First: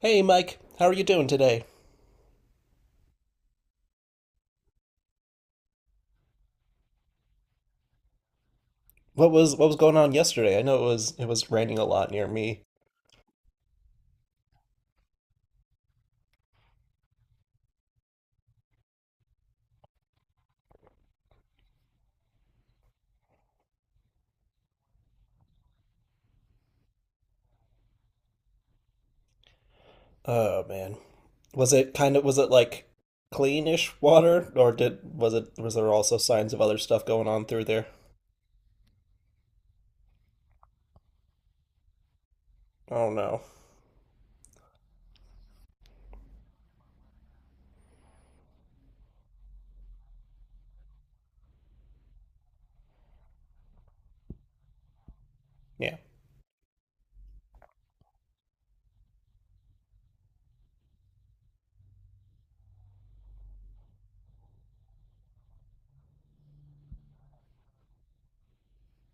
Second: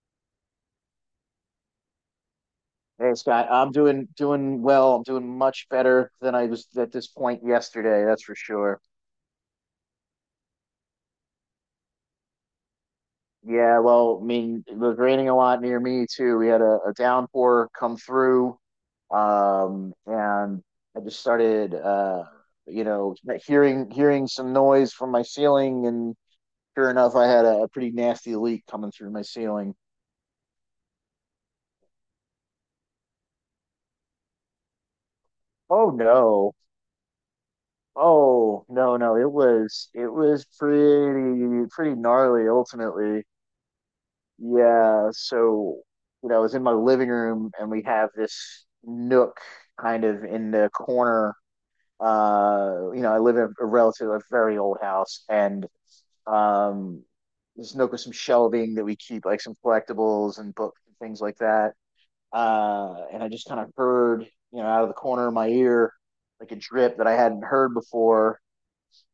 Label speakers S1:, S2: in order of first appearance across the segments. S1: Hey Mike, how are you doing today?
S2: Hey Scott, I'm doing well. I'm doing much better than I was at this point yesterday, that's for sure.
S1: What was going on yesterday? I know it was raining a lot near me.
S2: Yeah, well, I mean, it was raining a lot near me too. We had a downpour come through, and I just started, you know, hearing some noise from my ceiling, and sure enough, I had a pretty nasty leak coming through my ceiling.
S1: Oh man. Was it kind of, was it like cleanish water? Or did was it was there
S2: Oh
S1: also signs
S2: no.
S1: of other stuff going on through there?
S2: Oh no, no, it was pretty gnarly
S1: Oh
S2: ultimately.
S1: no.
S2: Yeah, so you know, I was in my living room and we have this nook kind of in the corner. You know, I live in a relative, a very old house, and
S1: Yeah,
S2: um, this nook with some shelving that we keep like some collectibles and books and things like that. And I just kind of heard, you know, out of the corner of my ear, like a drip that I hadn't heard before.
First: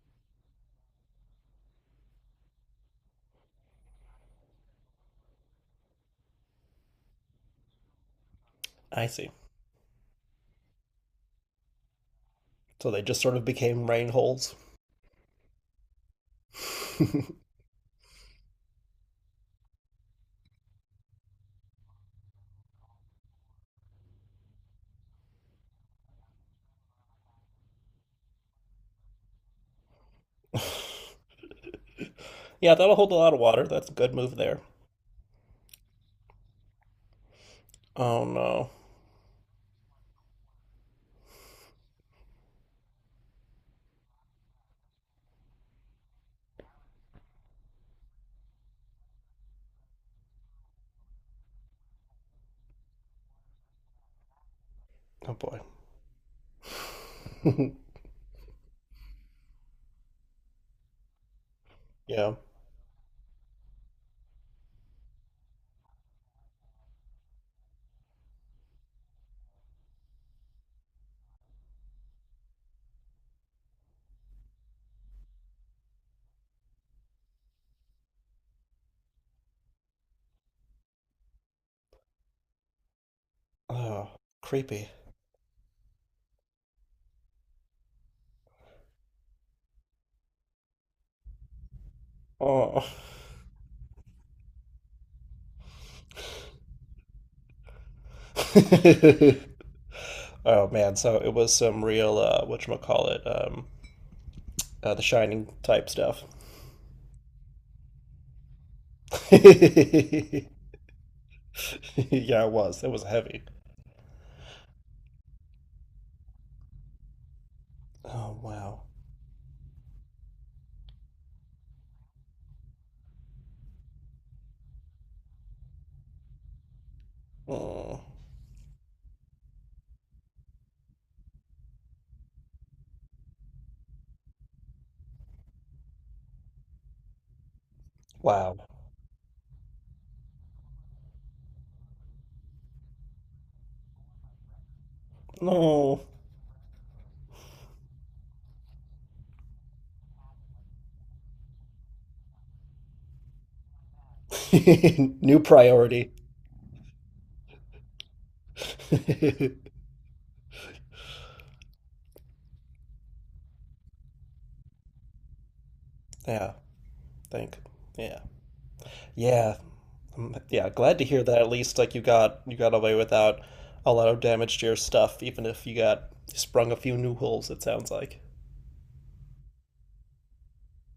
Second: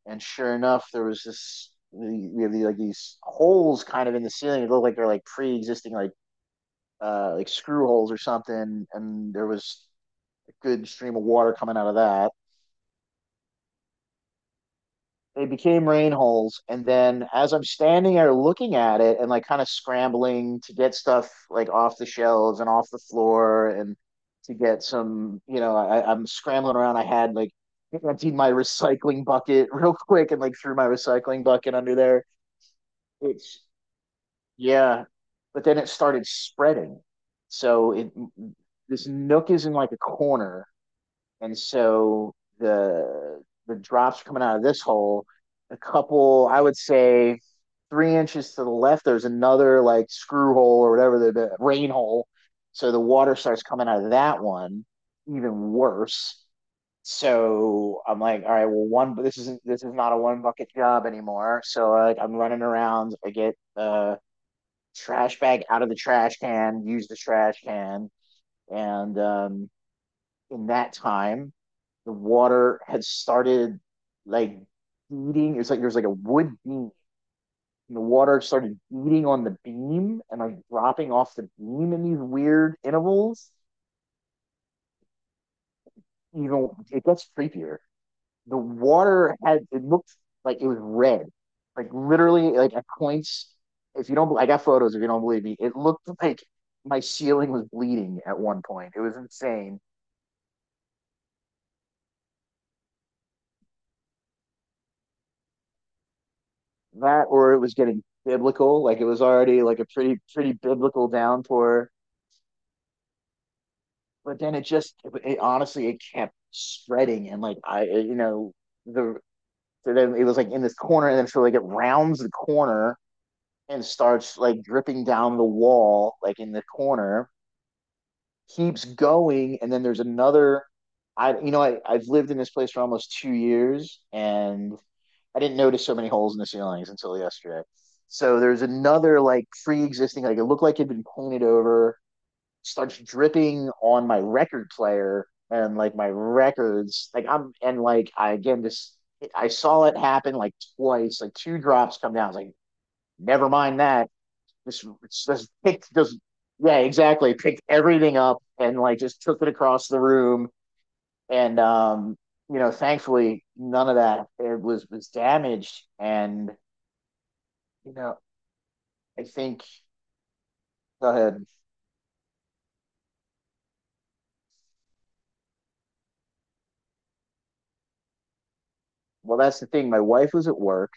S2: And sure enough, there was this. We have these, like these holes kind of in the ceiling. It looked like they're like pre-existing like screw holes or something,
S1: I see.
S2: and there was a good stream of water coming out of that.
S1: So they just sort of became rain holes.
S2: They became rain holes, and then as I'm standing there looking at it and like kind of scrambling to get stuff like off the shelves and off the floor and to get some, you know, I'm scrambling around. I had like emptied my recycling bucket real quick and like threw my recycling bucket under there.
S1: Yeah, that'll hold a lot of
S2: It's
S1: water. That's a good move there.
S2: yeah, but then it started spreading. So it
S1: Oh no.
S2: this nook is in like a corner. And so the the drops coming out of this hole, a couple, I would say 3 inches to the left, there's another like screw hole or whatever the rain hole. So the water starts coming out of that one,
S1: Oh boy.
S2: even worse. So I'm like, all right, well, one, this is not a one bucket job anymore. So like, I'm
S1: Yeah.
S2: running around. I get the trash bag out of the trash can, use the trash can, and in that time, the water had started like beating. It's like there's like a wood beam, and the water started beating on the beam and like dropping off the beam in these weird intervals.
S1: Oh, creepy.
S2: You know, it gets creepier. The water had it looked like it was red, like literally like
S1: Oh.
S2: at points. If you don't, I got photos. If you don't believe me, it looked like my ceiling was bleeding at one point. It was insane.
S1: Oh man, so it was some real whatchamacallit, the Shining type stuff.
S2: That or it was getting biblical like it was already like a
S1: Yeah,
S2: pretty biblical downpour,
S1: it was. It was heavy.
S2: but then it just it, it honestly it kept spreading and like I you
S1: Oh
S2: know
S1: wow.
S2: the so then it was like in this corner and then so like it rounds the corner and starts like dripping down the wall like in the corner,
S1: Mm,
S2: keeps going and then there's another I you know I've lived in this place for almost 2 years and I didn't notice so many holes in the ceilings until yesterday. So
S1: wow.
S2: there's another like pre-existing, like it looked like it had been painted over. Starts dripping on my record player and like
S1: No.
S2: my records. Like I'm and like I again just I saw it happen like twice, like two drops come down. I was like, never mind that. This
S1: New
S2: just picked
S1: priority.
S2: just yeah, exactly. Picked everything up and like just took it across the room. And you know, thankfully none of that it was damaged. And
S1: Yeah, think.
S2: you know,
S1: Yeah.
S2: I
S1: Yeah.
S2: think
S1: Yeah, glad to
S2: go
S1: hear that
S2: ahead.
S1: at least like you got, you got away without a lot of damage to your stuff, even if you got sprung a few new holes, it sounds like.
S2: Well, that's the thing. My wife was at work.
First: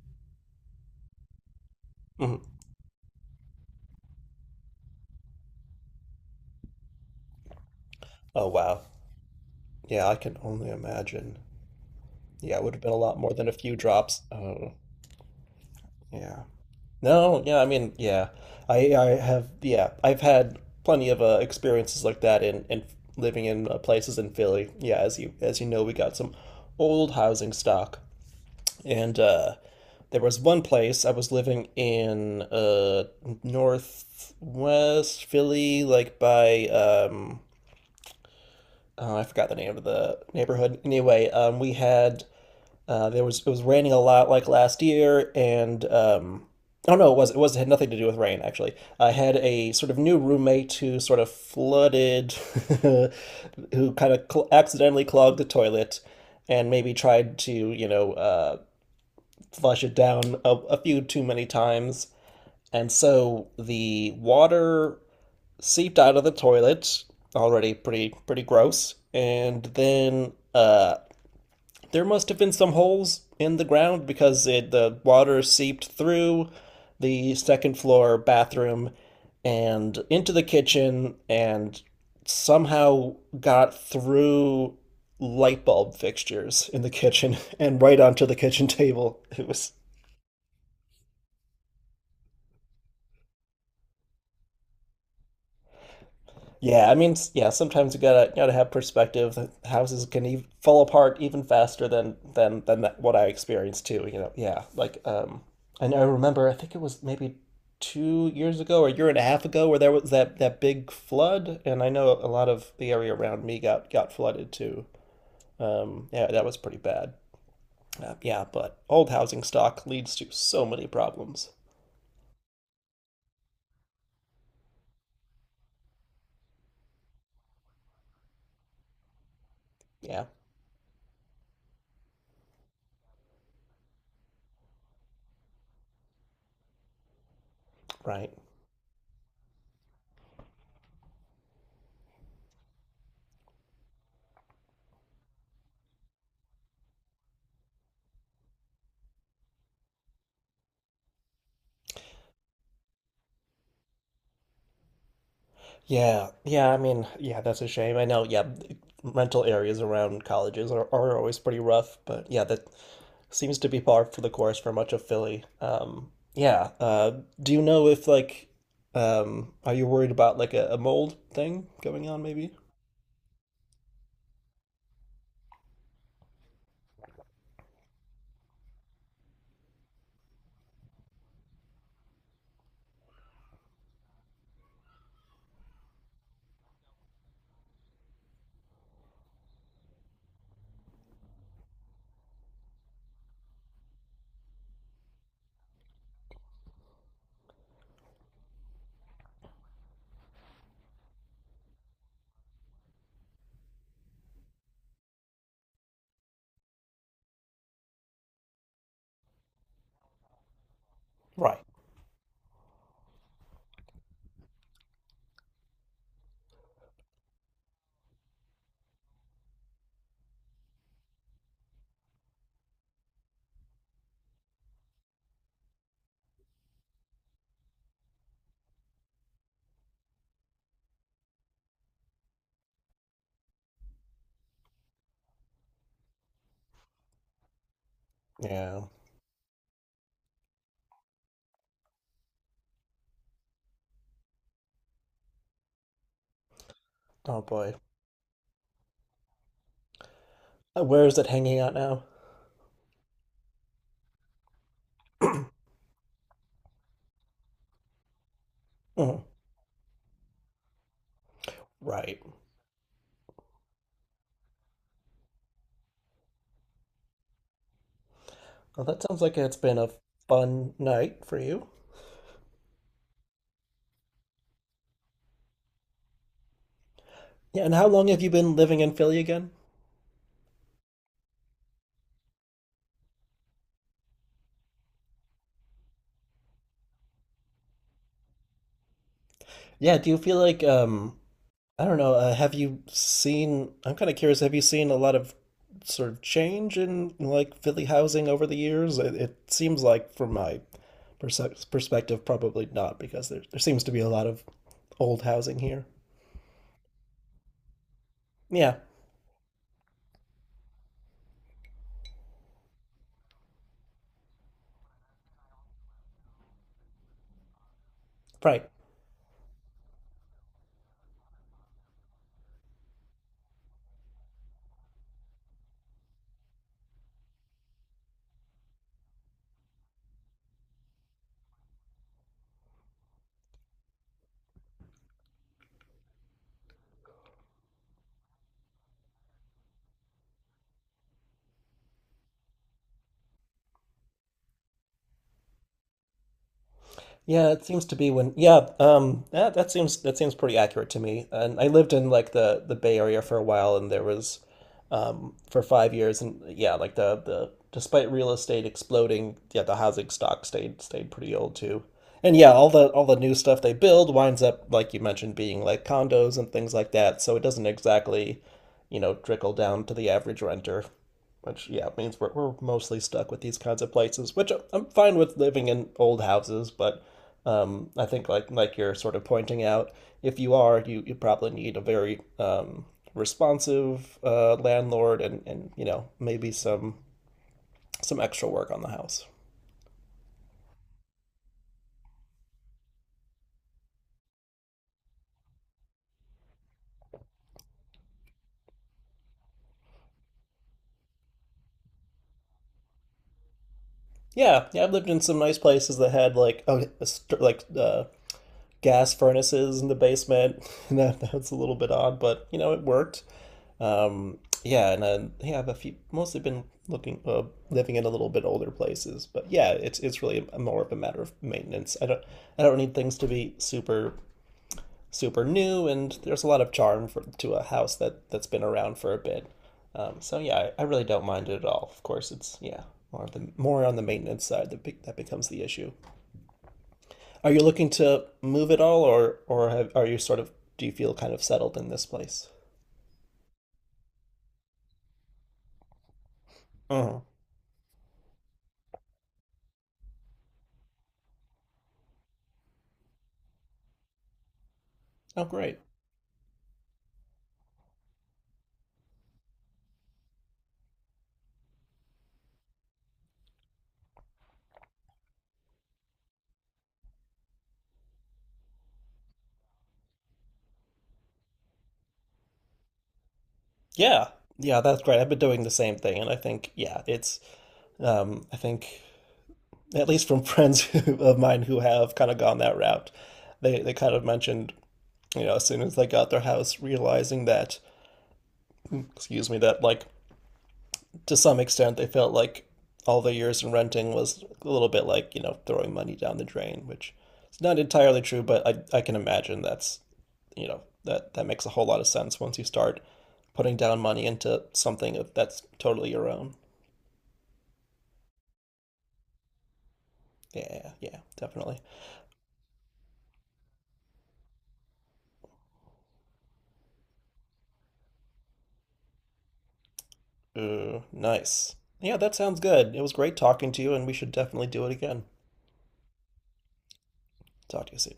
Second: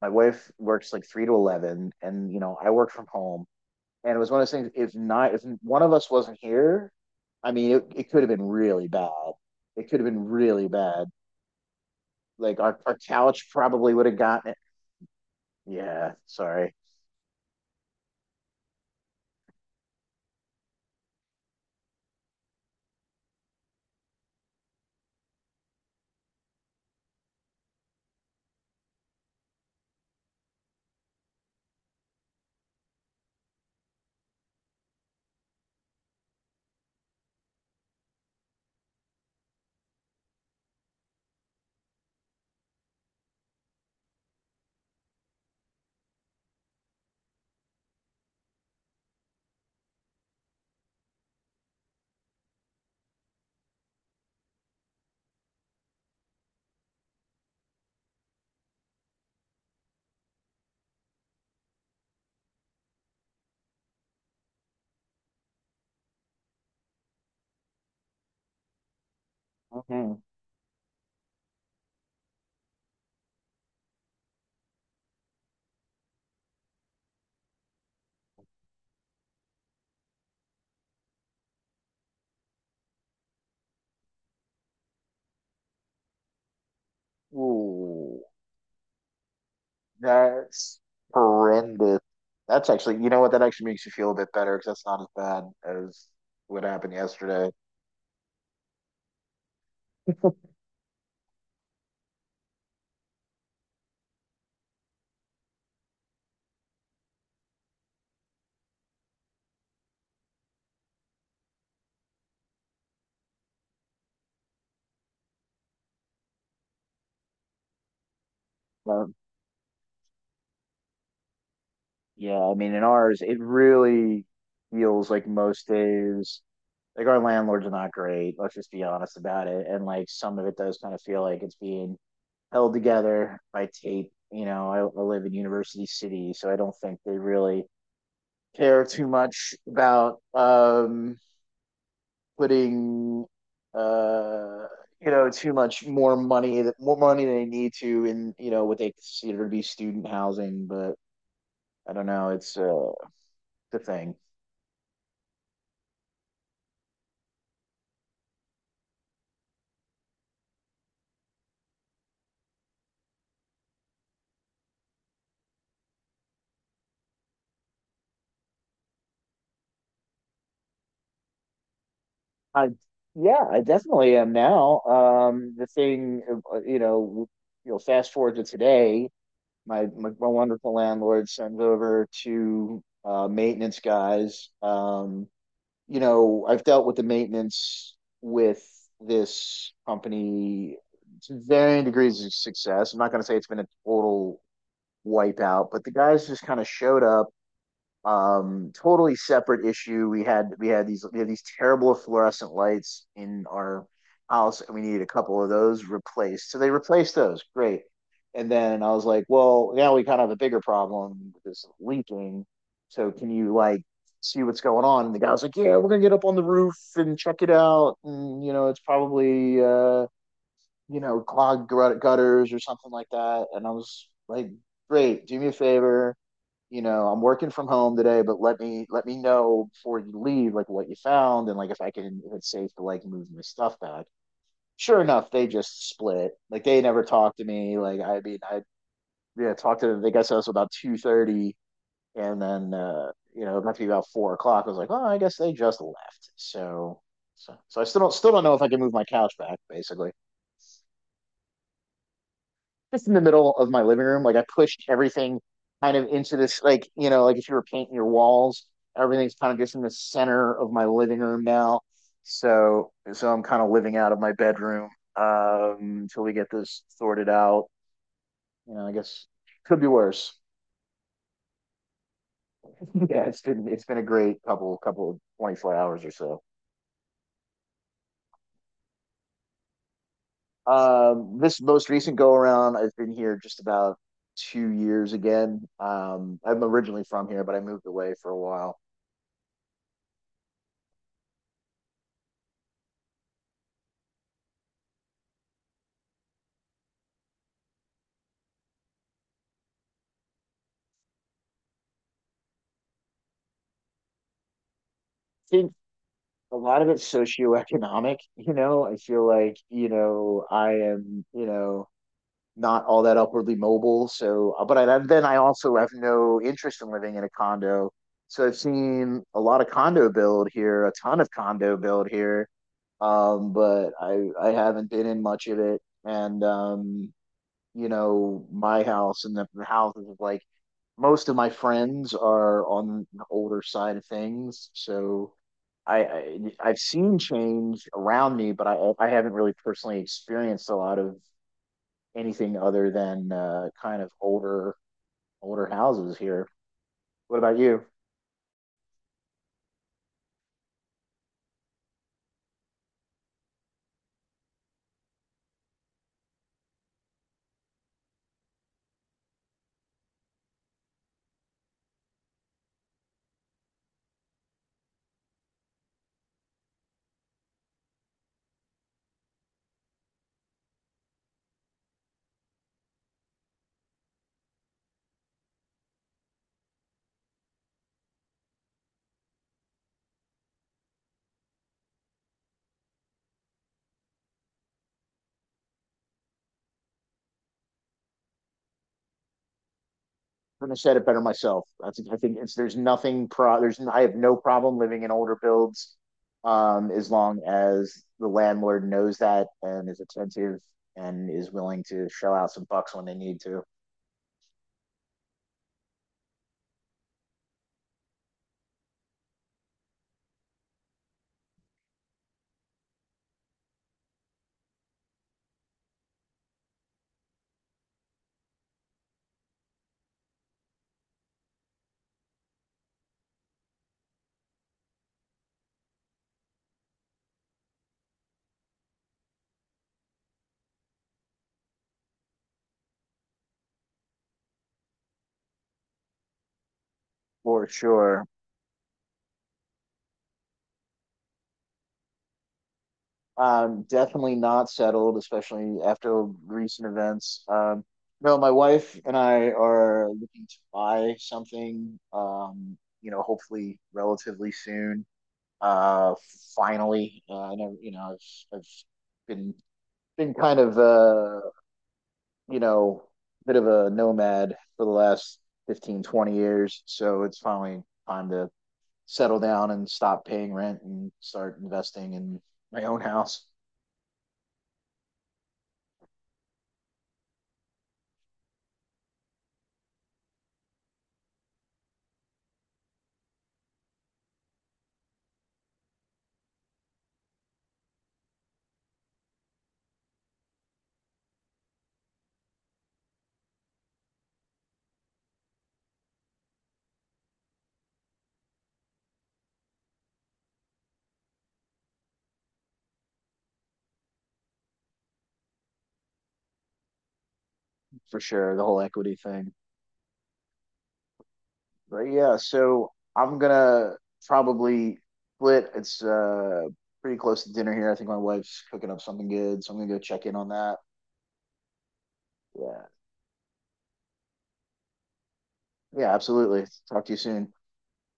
S2: My wife works like 3 to 11, and you
S1: Mhm.
S2: know, I work from home. And it was one of those things. If not, if one of us wasn't here, I mean, it could have
S1: Oh
S2: been
S1: wow.
S2: really bad. It could have
S1: Yeah, I
S2: been
S1: can
S2: really
S1: only
S2: bad.
S1: imagine. Yeah,
S2: Like
S1: it would have been a
S2: our
S1: lot more than
S2: couch
S1: a few
S2: probably would have
S1: drops.
S2: gotten it.
S1: Oh,
S2: Yeah,
S1: yeah.
S2: sorry.
S1: No, yeah, I mean, yeah. I've had plenty of experiences like that in living in places in Philly. Yeah, as you know, we got some old housing stock, and there was one place I was living in northwest Philly, like by oh, I forgot the name of the neighborhood. Anyway, we had. There was it was raining a lot like last year, and oh no, it had nothing to do with rain actually. I had a sort of new roommate who sort of flooded, who kind of cl accidentally clogged the toilet, and maybe tried to, you know, flush it down a few too many times, and so the water seeped out of the toilet, already pretty gross, and
S2: Mhm.
S1: then there must have been some holes in the ground because the water seeped through the second floor bathroom and into the kitchen, and somehow got through light bulb fixtures in the kitchen and right
S2: Ooh,
S1: onto the kitchen table. It was.
S2: that's horrendous. That's actually, you know what? That actually makes you feel a bit better because that's not as bad as what
S1: Yeah,
S2: happened
S1: I mean, yeah,
S2: yesterday.
S1: sometimes you gotta, you gotta have perspective. The houses can even fall apart even faster than that, what I experienced too, you know. Yeah, like and I remember I think it was maybe 2 years ago or a year and a half ago where there was that big flood, and I know a lot of the area around me got flooded too. Yeah, that was pretty bad. Yeah, but
S2: Uh,
S1: old housing stock leads to so many problems.
S2: Yeah, I mean, in ours, it really feels like most days, like our landlords are not great. Let's just be honest about it. And like
S1: Yeah,
S2: some of it does kind of feel like it's being held together by tape. You know, I live in University City, so I don't think they really
S1: right.
S2: care too much about putting uh you know too much more money that more money they need to in you know what they consider to be student housing. But I don't know, it's the thing.
S1: Yeah, yeah, I mean, yeah, that's a shame. I know, yeah, rental areas around colleges are always pretty rough, but yeah, that seems to be par for the course for much of Philly. Yeah, do you know if like, are you worried about like a mold thing going on maybe?
S2: I yeah, I definitely am now. The thing, you know, you'll fast forward to today. My wonderful landlord sends over to maintenance guys. You know, I've dealt with the maintenance with this company to varying degrees of success. I'm not going to say it's been a total wipeout, but the guys just kind of showed up totally separate issue we had these we had these terrible fluorescent lights in our house and we needed a couple of those replaced, so they replaced those great. And then I was like, well, now we kind of have a bigger problem with
S1: Right.
S2: this leaking, so can you like see what's going on. And the guy was like, yeah, we're gonna get up on the roof and check it out, and you know it's probably you know clogged gutters or something like that. And I was like great, do me a favor, you know, I'm working from home today, but let me know before you leave, like what you found and like if I can if it's safe to like move my stuff back. Sure enough, they just split. Like they never talked to me. Like I mean, I
S1: Yeah.
S2: yeah talked to them. They got to us about 2:30, and then you know it must be about 4 o'clock. I was like, oh, I guess they just left. So
S1: Oh
S2: so
S1: boy.
S2: so I still don't know if I can move my couch back. Basically,
S1: Where is it hanging out now?
S2: just in the middle of my living room. Like I pushed everything kind of into this, like, you know, like if you were painting your walls,
S1: Mhm.
S2: everything's kind of just in the center of my living room now.
S1: Right.
S2: So, so I'm kind of living out of my bedroom until we get this sorted out. You
S1: Well,
S2: know, I
S1: that sounds
S2: guess
S1: like it's been
S2: could be
S1: a
S2: worse.
S1: fun night for you.
S2: Yeah, it's been a great couple of 24 hours or so.
S1: Yeah, and how long have you been living in Philly again?
S2: This most recent go around, I've been here just about 2 years again. I'm originally from here, but I moved away for a while.
S1: Yeah, do you feel like I don't know. Have you seen? I'm kind of curious. Have you seen a lot of sort of change in like Philly housing over the years? It seems like, from my perspective, probably not, because there seems to be a lot of old
S2: I
S1: housing
S2: think
S1: here.
S2: a lot of it's socioeconomic, you
S1: Yeah,
S2: know. I feel like, you know, I am, you know, not all that upwardly mobile. So, but I, then I also have no interest in living in a condo. So I've
S1: right.
S2: seen a lot of condo build here, a ton of condo build here. But I haven't been in much of it. And you know, my house and the, houses of like most of my friends are on the older side of things. So I've seen change around me, but I haven't really personally experienced a lot of anything other than kind of older houses here. What
S1: Yeah,
S2: about
S1: it seems
S2: you?
S1: to be when, yeah, that that seems, that seems pretty accurate to me. And I lived in like the Bay Area for a while, and there was for 5 years, and yeah, like the despite real estate exploding, yeah, the housing stock stayed, stayed pretty old too. And yeah, all the new stuff they build winds up like you mentioned being like condos and things like that, so it doesn't exactly, you know, trickle down to the average renter, which yeah means we're mostly stuck with these kinds of places, which am fine with living in old houses, but I think like you're sort of pointing out, if you are you, you probably need a very responsive landlord, and you know maybe some extra work on the house.
S2: Couldn't have said it better myself. I think it's there's nothing pro there's I have no problem living in older builds, as long as the landlord knows that and is attentive and is willing to shell out some bucks when they need to,
S1: Yeah, yeah, I've lived in some nice places that had like a like gas furnaces in the basement. That, that's a little bit odd, but you know it worked. Um, yeah, and yeah, I've a few, mostly been looking living in a little bit older places, but yeah, it's really a, more of a matter of maintenance. I don't need things to be super super new, and there's a lot of charm for, to a house that that's been around for a bit. So yeah, I really don't mind it at all. Of course, it's yeah more of the more on the maintenance side that that becomes the issue. Are you
S2: for
S1: looking
S2: sure.
S1: to move at all, or have, are you sort of, do you feel kind of settled in this place?
S2: Definitely not settled, especially after recent
S1: Hmm.
S2: events. No, my wife and I are looking to buy something, you know, hopefully relatively soon.
S1: Oh, great.
S2: Uh, finally, I know you know I've been been kind of you know bit of a nomad for the last 15 20 years, so it's finally time to settle down and stop paying rent and start investing in my own house
S1: Yeah, yeah, that's great. I've been doing the same thing, and I think yeah, it's I think at least from friends who, of mine who have kind of gone that route, they kind of mentioned, you know, as soon as they got their house, realizing that, excuse me, that like to some extent, they felt like all the years in renting was a little bit like, you know, throwing money down the drain, which is not entirely true, but I can imagine that's, you know, that, that makes a whole lot of sense once you start putting down money into something that's totally your own.
S2: for sure. The whole equity thing,
S1: Yeah, yeah, definitely.
S2: but yeah, so I'm gonna probably split. It's pretty close to dinner here. I think my wife's cooking up something good, so I'm gonna go check in on that.
S1: Ooh, nice. Yeah, that sounds
S2: Yeah.
S1: good. It was great talking to you, and we should definitely do it again.
S2: Yeah, absolutely. Talk to you soon.
S1: Talk to you soon.